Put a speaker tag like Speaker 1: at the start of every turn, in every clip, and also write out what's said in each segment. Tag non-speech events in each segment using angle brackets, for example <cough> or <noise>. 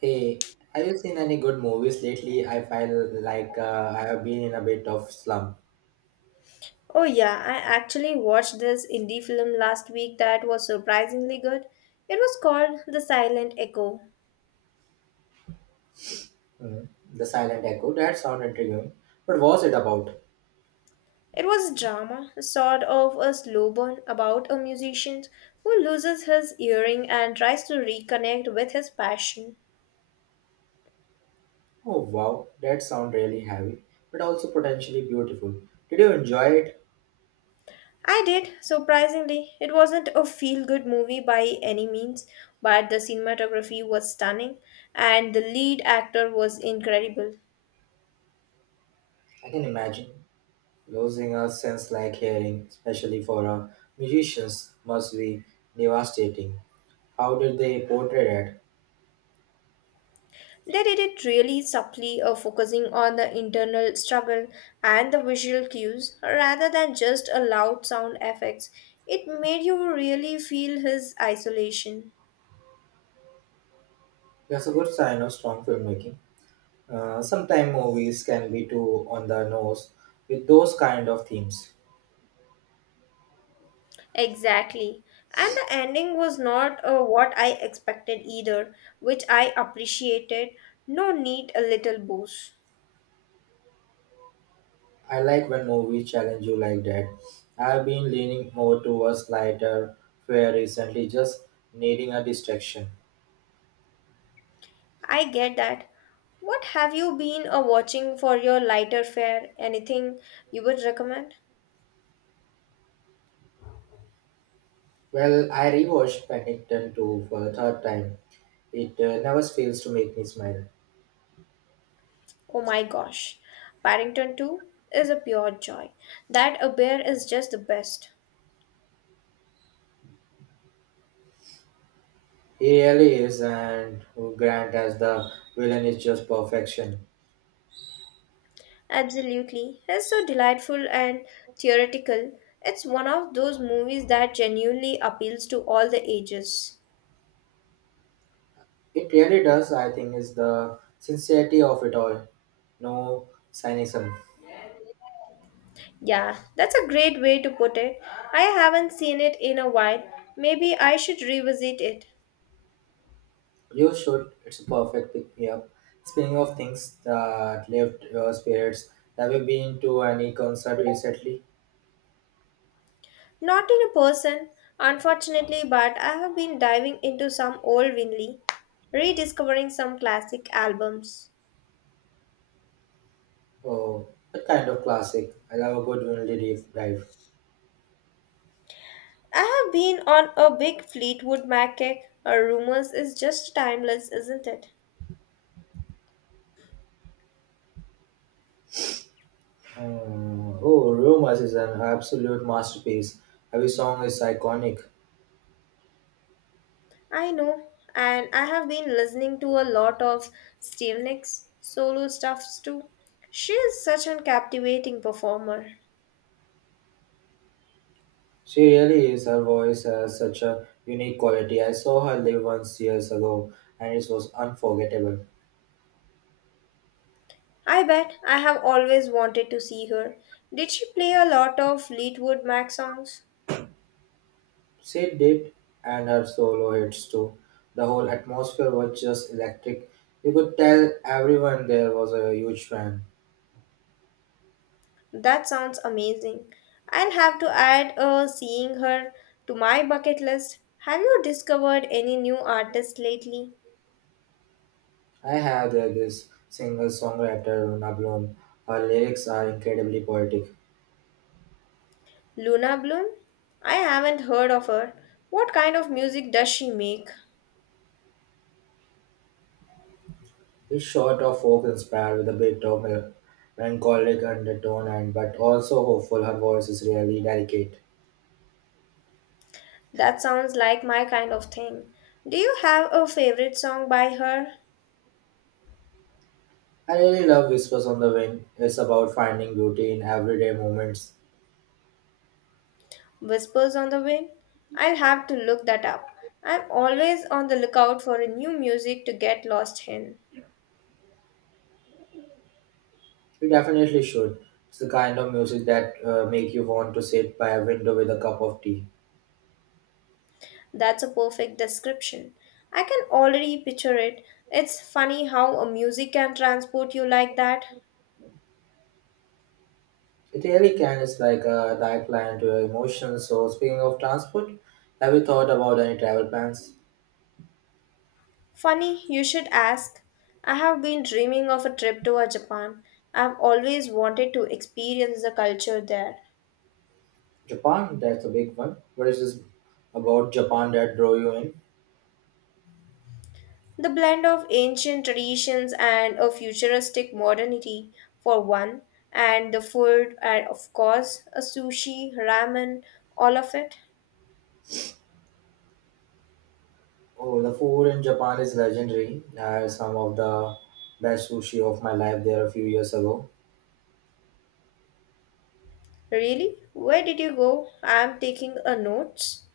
Speaker 1: Hey, have you seen any good movies lately? I feel like I have been in a bit of slump.
Speaker 2: Oh, yeah, I actually watched this indie film last week that was surprisingly good. It was called The Silent Echo.
Speaker 1: Hmm, The Silent Echo, that sound intriguing. But was it about?
Speaker 2: It was a drama, sort of a slow burn about a musician who loses his earring and tries to reconnect with his passion.
Speaker 1: Oh wow, that sound really heavy, but also potentially beautiful. Did you enjoy it?
Speaker 2: I did, surprisingly. It wasn't a feel good movie by any means, but the cinematography was stunning and the lead actor was incredible.
Speaker 1: I can imagine. Losing a sense like hearing, especially for a musicians, must be devastating. How did they portray that?
Speaker 2: They did it really subtly, focusing on the internal struggle and the visual cues rather than just a loud sound effects. It made you really feel his isolation.
Speaker 1: That's a good sign of strong filmmaking. Sometimes movies can be too on the nose with those kind of themes.
Speaker 2: Exactly. And the ending was not what I expected either, which I appreciated. No need a little boost.
Speaker 1: I like when movies challenge you like that. I've been leaning more towards lighter fare recently, just needing a distraction.
Speaker 2: I get that. What have you been watching for your lighter fare? Anything you would recommend?
Speaker 1: Well, I rewatched Paddington 2 for the third time. It never fails to make me smile.
Speaker 2: Oh my gosh, Paddington 2 is a pure joy. That a bear is just the best.
Speaker 1: He really is, and Grant as the villain is just perfection.
Speaker 2: Absolutely. It's so delightful and theoretical. It's one of those movies that genuinely appeals to all the ages.
Speaker 1: It really does, I think, is the sincerity of it all. No cynicism.
Speaker 2: Yeah, that's a great way to put it. I haven't seen it in a while. Maybe I should revisit it.
Speaker 1: You should. It's a perfect pick me up. Speaking of things that lift your spirits, have you been to any concert recently?
Speaker 2: Not in a person, unfortunately, but I have been diving into some old Winley, rediscovering some classic albums.
Speaker 1: Oh, that kind of classic. I love a good vinyl deep dive.
Speaker 2: I have been on a big Fleetwood Mac kick. A rumors is just timeless, isn't it?
Speaker 1: Hmm. Oh, Rumors is an absolute masterpiece. Every song is iconic.
Speaker 2: I know, and I have been listening to a lot of Stevie Nicks solo stuffs too. She is such a captivating performer.
Speaker 1: She really is. Her voice has such a unique quality. I saw her live once years ago, and it was unforgettable.
Speaker 2: I bet I have always wanted to see her. Did she play a lot of Fleetwood Mac songs?
Speaker 1: She did, and her solo hits too. The whole atmosphere was just electric. You could tell everyone there was a huge fan.
Speaker 2: That sounds amazing. I'll have to add seeing her to my bucket list. Have you discovered any new artists lately?
Speaker 1: I have this singer songwriter, Una Bloom. Her lyrics are incredibly poetic.
Speaker 2: Luna Bloom? I haven't heard of her. What kind of music does she make?
Speaker 1: It's short of folk inspired with a bit of melancholic undertone and but also hopeful. Her voice is really delicate.
Speaker 2: That sounds like my kind of thing. Do you have a favorite song by her?
Speaker 1: I really love Whispers on the Wind. It's about finding beauty in everyday moments.
Speaker 2: Whispers on the Wind? I'll have to look that up. I'm always on the lookout for a new music to get lost in.
Speaker 1: You definitely should. It's the kind of music that make you want to sit by a window with a cup of tea.
Speaker 2: That's a perfect description. I can already picture it. It's funny how a music can transport you like that.
Speaker 1: It really can. It's like a lifeline to your emotions. So speaking of transport, have you thought about any travel plans?
Speaker 2: Funny, you should ask. I have been dreaming of a trip to Japan. I've always wanted to experience the culture there.
Speaker 1: Japan, that's a big one. What is this about Japan that drew you in?
Speaker 2: The blend of ancient traditions and a futuristic modernity, for one, and the food, and of course, a sushi, ramen, all of it.
Speaker 1: Oh, the food in Japan is legendary. I had some of the best sushi of my life there a few years ago.
Speaker 2: Really? Where did you go? I'm taking a notes.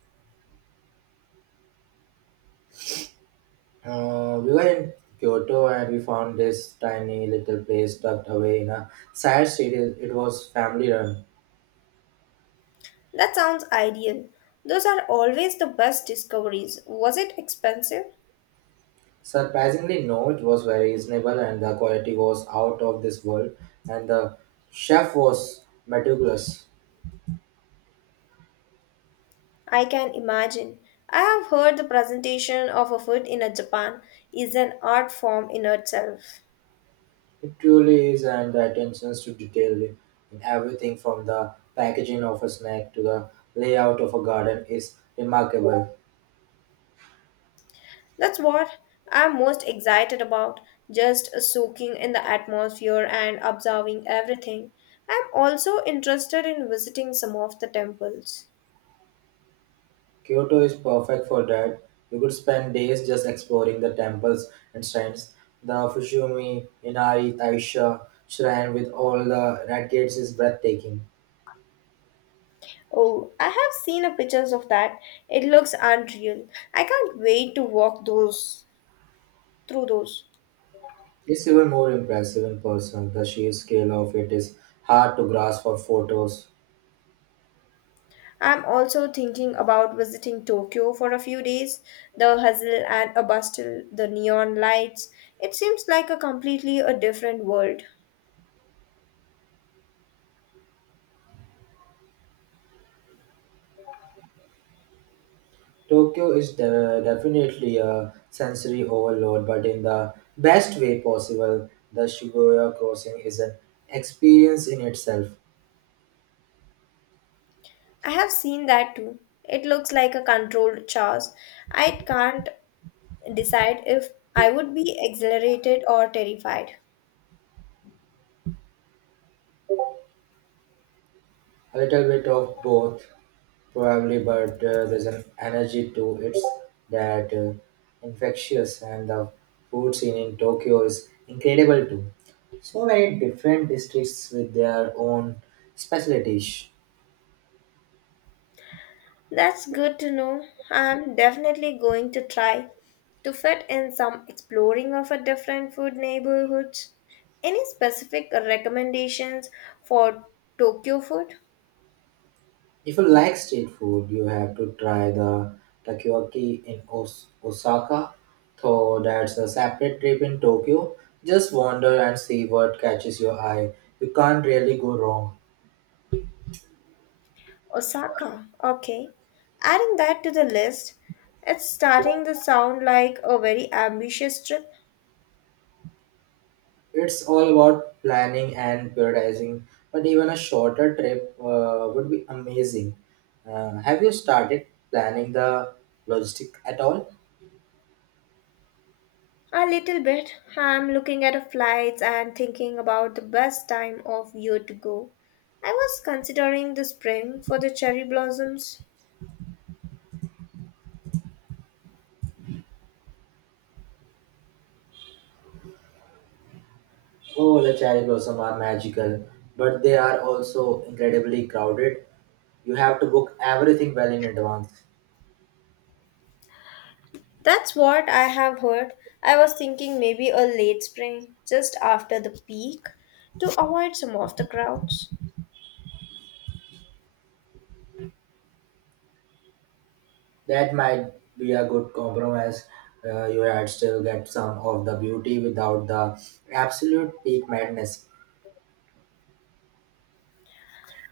Speaker 1: We were in Kyoto and we found this tiny little place tucked away in a side street. It was family run.
Speaker 2: That sounds ideal. Those are always the best discoveries. Was it expensive?
Speaker 1: Surprisingly, no, it was very reasonable and the quality was out of this world. And the chef was meticulous.
Speaker 2: I can imagine. I have heard the presentation of a food in a Japan is an art form in itself.
Speaker 1: It truly is, and the attention to detail in everything from the packaging of a snack to the layout of a garden is remarkable.
Speaker 2: That's what I'm most excited about, just soaking in the atmosphere and observing everything. I'm also interested in visiting some of the temples.
Speaker 1: Kyoto is perfect for that. You could spend days just exploring the temples and shrines. The Fushimi Inari Taisha shrine with all the red gates is breathtaking.
Speaker 2: Oh, I have seen a pictures of that. It looks unreal. I can't wait to walk those through those.
Speaker 1: It's even more impressive in person. The sheer scale of it is hard to grasp for photos.
Speaker 2: I'm also thinking about visiting Tokyo for a few days. The hustle and a bustle, the neon lights. It seems like a completely a different world.
Speaker 1: Tokyo is definitely a sensory overload, but in the best way possible, the Shibuya crossing is an experience in itself.
Speaker 2: I have seen that too. It looks like a controlled chaos. I can't decide if I would be exhilarated or terrified.
Speaker 1: A little bit of both probably, but there's an energy to it that infectious, and the food scene in Tokyo is incredible too. So many different districts with their own specialties.
Speaker 2: That's good to know. I'm definitely going to try to fit in some exploring of a different food neighborhoods. Any specific recommendations for Tokyo food?
Speaker 1: If you like street food, you have to try the takoyaki in Osaka. Though that's a separate trip in Tokyo. Just wander and see what catches your eye. You can't really go wrong.
Speaker 2: Osaka. Okay. Adding that to the list, it's starting to sound like a very ambitious trip.
Speaker 1: It's all about planning and prioritizing, but even a shorter trip would be amazing. Have you started planning the logistic at all?
Speaker 2: A little bit. I'm looking at the flights and thinking about the best time of year to go. I was considering the spring for the cherry blossoms.
Speaker 1: Oh, the cherry blossom are magical, but they are also incredibly crowded. You have to book everything well in advance.
Speaker 2: That's what I have heard. I was thinking maybe a late spring, just after the peak, to avoid some of the crowds.
Speaker 1: That might be a good compromise. You had still get some of the beauty without the absolute peak madness.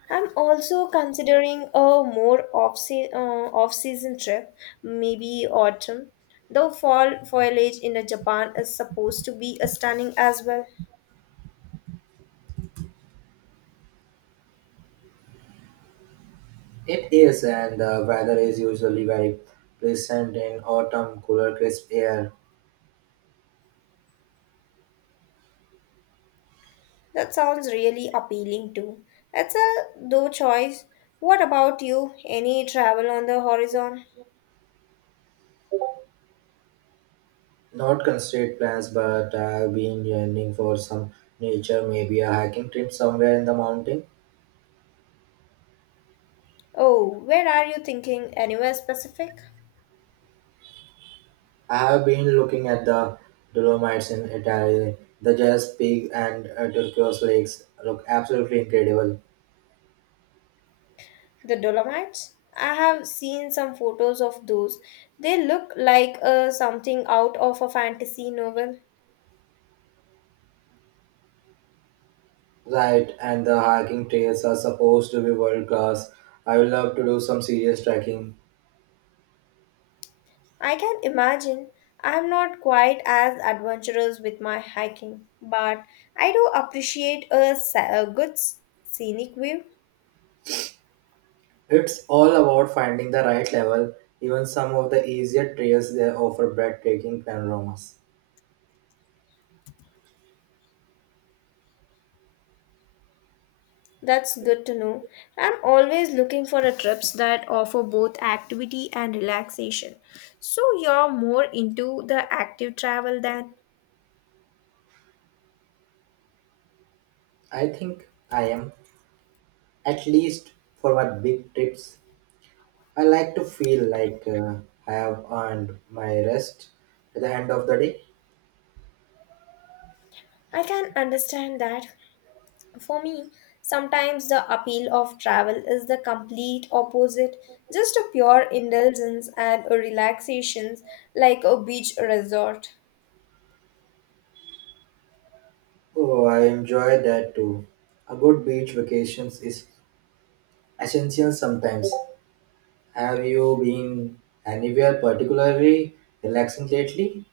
Speaker 2: I'm also considering a more off season trip, maybe autumn, though fall foliage in the Japan is supposed to be stunning as well.
Speaker 1: It is, and the weather is usually very pleasant in autumn, cooler, crisp air.
Speaker 2: That sounds really appealing too. It's a though choice. What about you? Any travel on the horizon?
Speaker 1: Not constrained plans, but I've been yearning for some nature, maybe a hiking trip somewhere in the mountain.
Speaker 2: Oh, where are you thinking? Anywhere specific?
Speaker 1: I have been looking at the Dolomites in Italy, the Jazz Peak and turquoise lakes look absolutely incredible.
Speaker 2: The Dolomites? I have seen some photos of those. They look like something out of a fantasy novel.
Speaker 1: Right, and the hiking trails are supposed to be world class. I would love to do some serious trekking.
Speaker 2: I can imagine. I'm not quite as adventurous with my hiking, but I do appreciate a, a good scenic view.
Speaker 1: It's all about finding the right level. Even some of the easier trails they offer breathtaking panoramas.
Speaker 2: That's good to know. I'm always looking for a trips that offer both activity and relaxation. So you're more into the active travel than
Speaker 1: I think I am, at least for my big trips. I like to feel like I have earned my rest at the end of the day.
Speaker 2: I can understand that. For me, sometimes the appeal of travel is the complete opposite, just a pure indulgence and a relaxation like a beach resort.
Speaker 1: Oh, I enjoy that too. A good beach vacations is essential sometimes. Have you been anywhere particularly relaxing lately?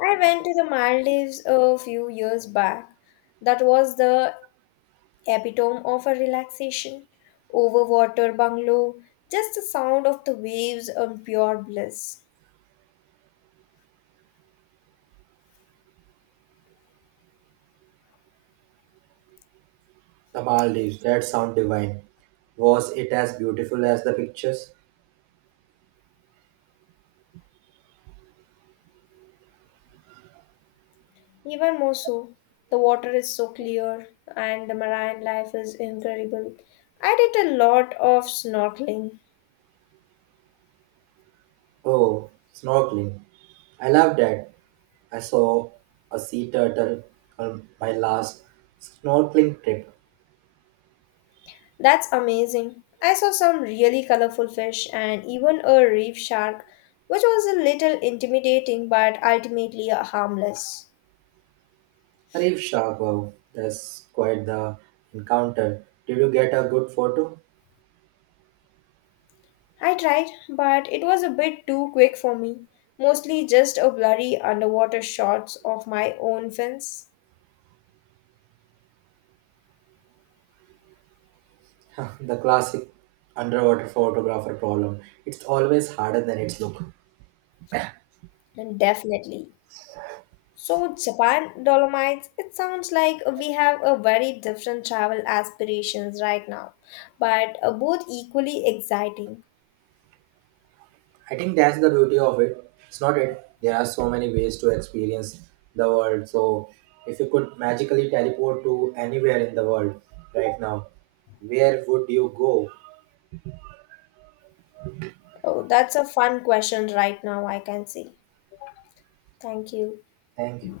Speaker 2: I went to the Maldives a few years back. That was the epitome of a relaxation. Overwater bungalow, just the sound of the waves and pure bliss.
Speaker 1: The Maldives, that sound divine. Was it as beautiful as the pictures?
Speaker 2: Even more so, the water is so clear and the marine life is incredible. I did a lot of snorkeling.
Speaker 1: Oh, snorkeling. I love that. I saw a sea turtle on my last snorkeling trip.
Speaker 2: That's amazing. I saw some really colorful fish and even a reef shark, which was a little intimidating but ultimately harmless.
Speaker 1: A reef shark, wow, that's quite the encounter. Did you get a good photo?
Speaker 2: I tried, but it was a bit too quick for me. Mostly just a blurry underwater shots of my own fins.
Speaker 1: <laughs> The classic underwater photographer problem. It's always harder than its look.
Speaker 2: And definitely So, Japan Dolomites, it sounds like we have a very different travel aspirations right now, but both equally exciting.
Speaker 1: I think that's the beauty of it. It's not it. There are so many ways to experience the world. So if you could magically teleport to anywhere in the world right now, where would you go?
Speaker 2: Oh, that's a fun question right now, I can see. Thank you.
Speaker 1: Thank you.